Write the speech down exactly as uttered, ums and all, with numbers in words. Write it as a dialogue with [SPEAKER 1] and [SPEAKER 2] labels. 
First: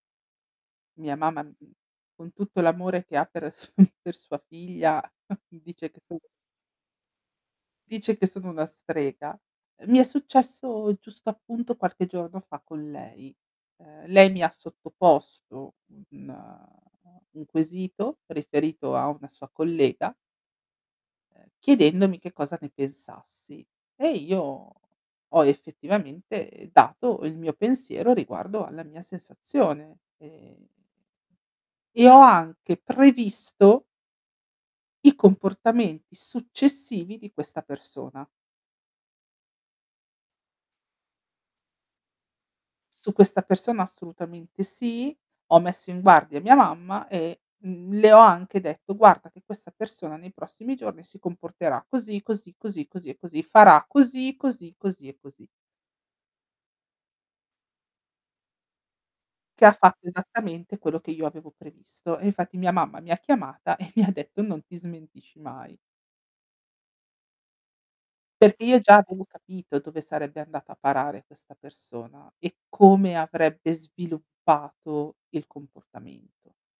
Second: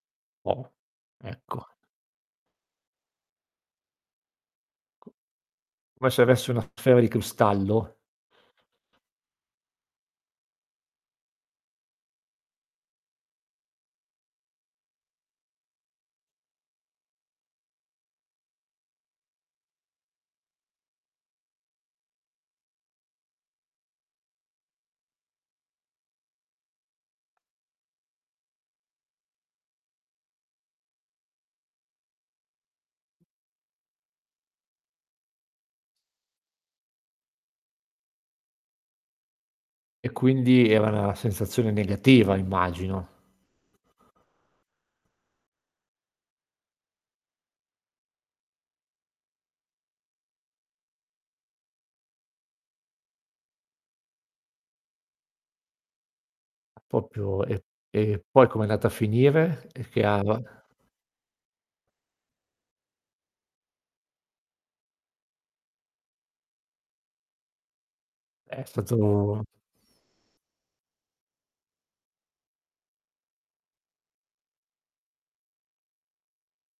[SPEAKER 1] Oh,
[SPEAKER 2] Mia mamma, mhmm,
[SPEAKER 1] ecco.
[SPEAKER 2] con tutto l'amore che ha per su per sua figlia
[SPEAKER 1] Co
[SPEAKER 2] dice che
[SPEAKER 1] come
[SPEAKER 2] sono
[SPEAKER 1] se avessi una sfera di cristallo.
[SPEAKER 2] dice che sono una strega. Ehm, mi è successo giusto appunto qualche giorno fa con lei. Ehm, lei mi ha sottoposto un un quesito riferito a una sua collega ehm, chiedendomi che cosa ne pensassi. E io ho effettivamente dato il mio pensiero riguardo alla mia sensazione e e ho anche previsto i comportamenti successivi di questa persona.
[SPEAKER 1] E quindi era na sensazione negativa, immagino.
[SPEAKER 2] Su questa persona assolutamente sì, ho messo in guardia mia mamma e, mhmm, le ho anche detto: "Guarda che questa persona nei prossimi giorni si comporterà così, così, così, così, e così, farà così, così, così, e così".
[SPEAKER 1] Ah propio e e poi com'è andata a
[SPEAKER 2] Che
[SPEAKER 1] finire?
[SPEAKER 2] ha fatto
[SPEAKER 1] [unintelligible]
[SPEAKER 2] esattamente quello che io avevo previsto, e infatti mia mamma mi ha chiamata e mi ha detto: "Non ti smentisci mai". Perché
[SPEAKER 1] È
[SPEAKER 2] io già
[SPEAKER 1] stato
[SPEAKER 2] avevo
[SPEAKER 1] un
[SPEAKER 2] capito dove sarebbe andata a parare questa persona, e come avrebbe sviluppato il comportamento.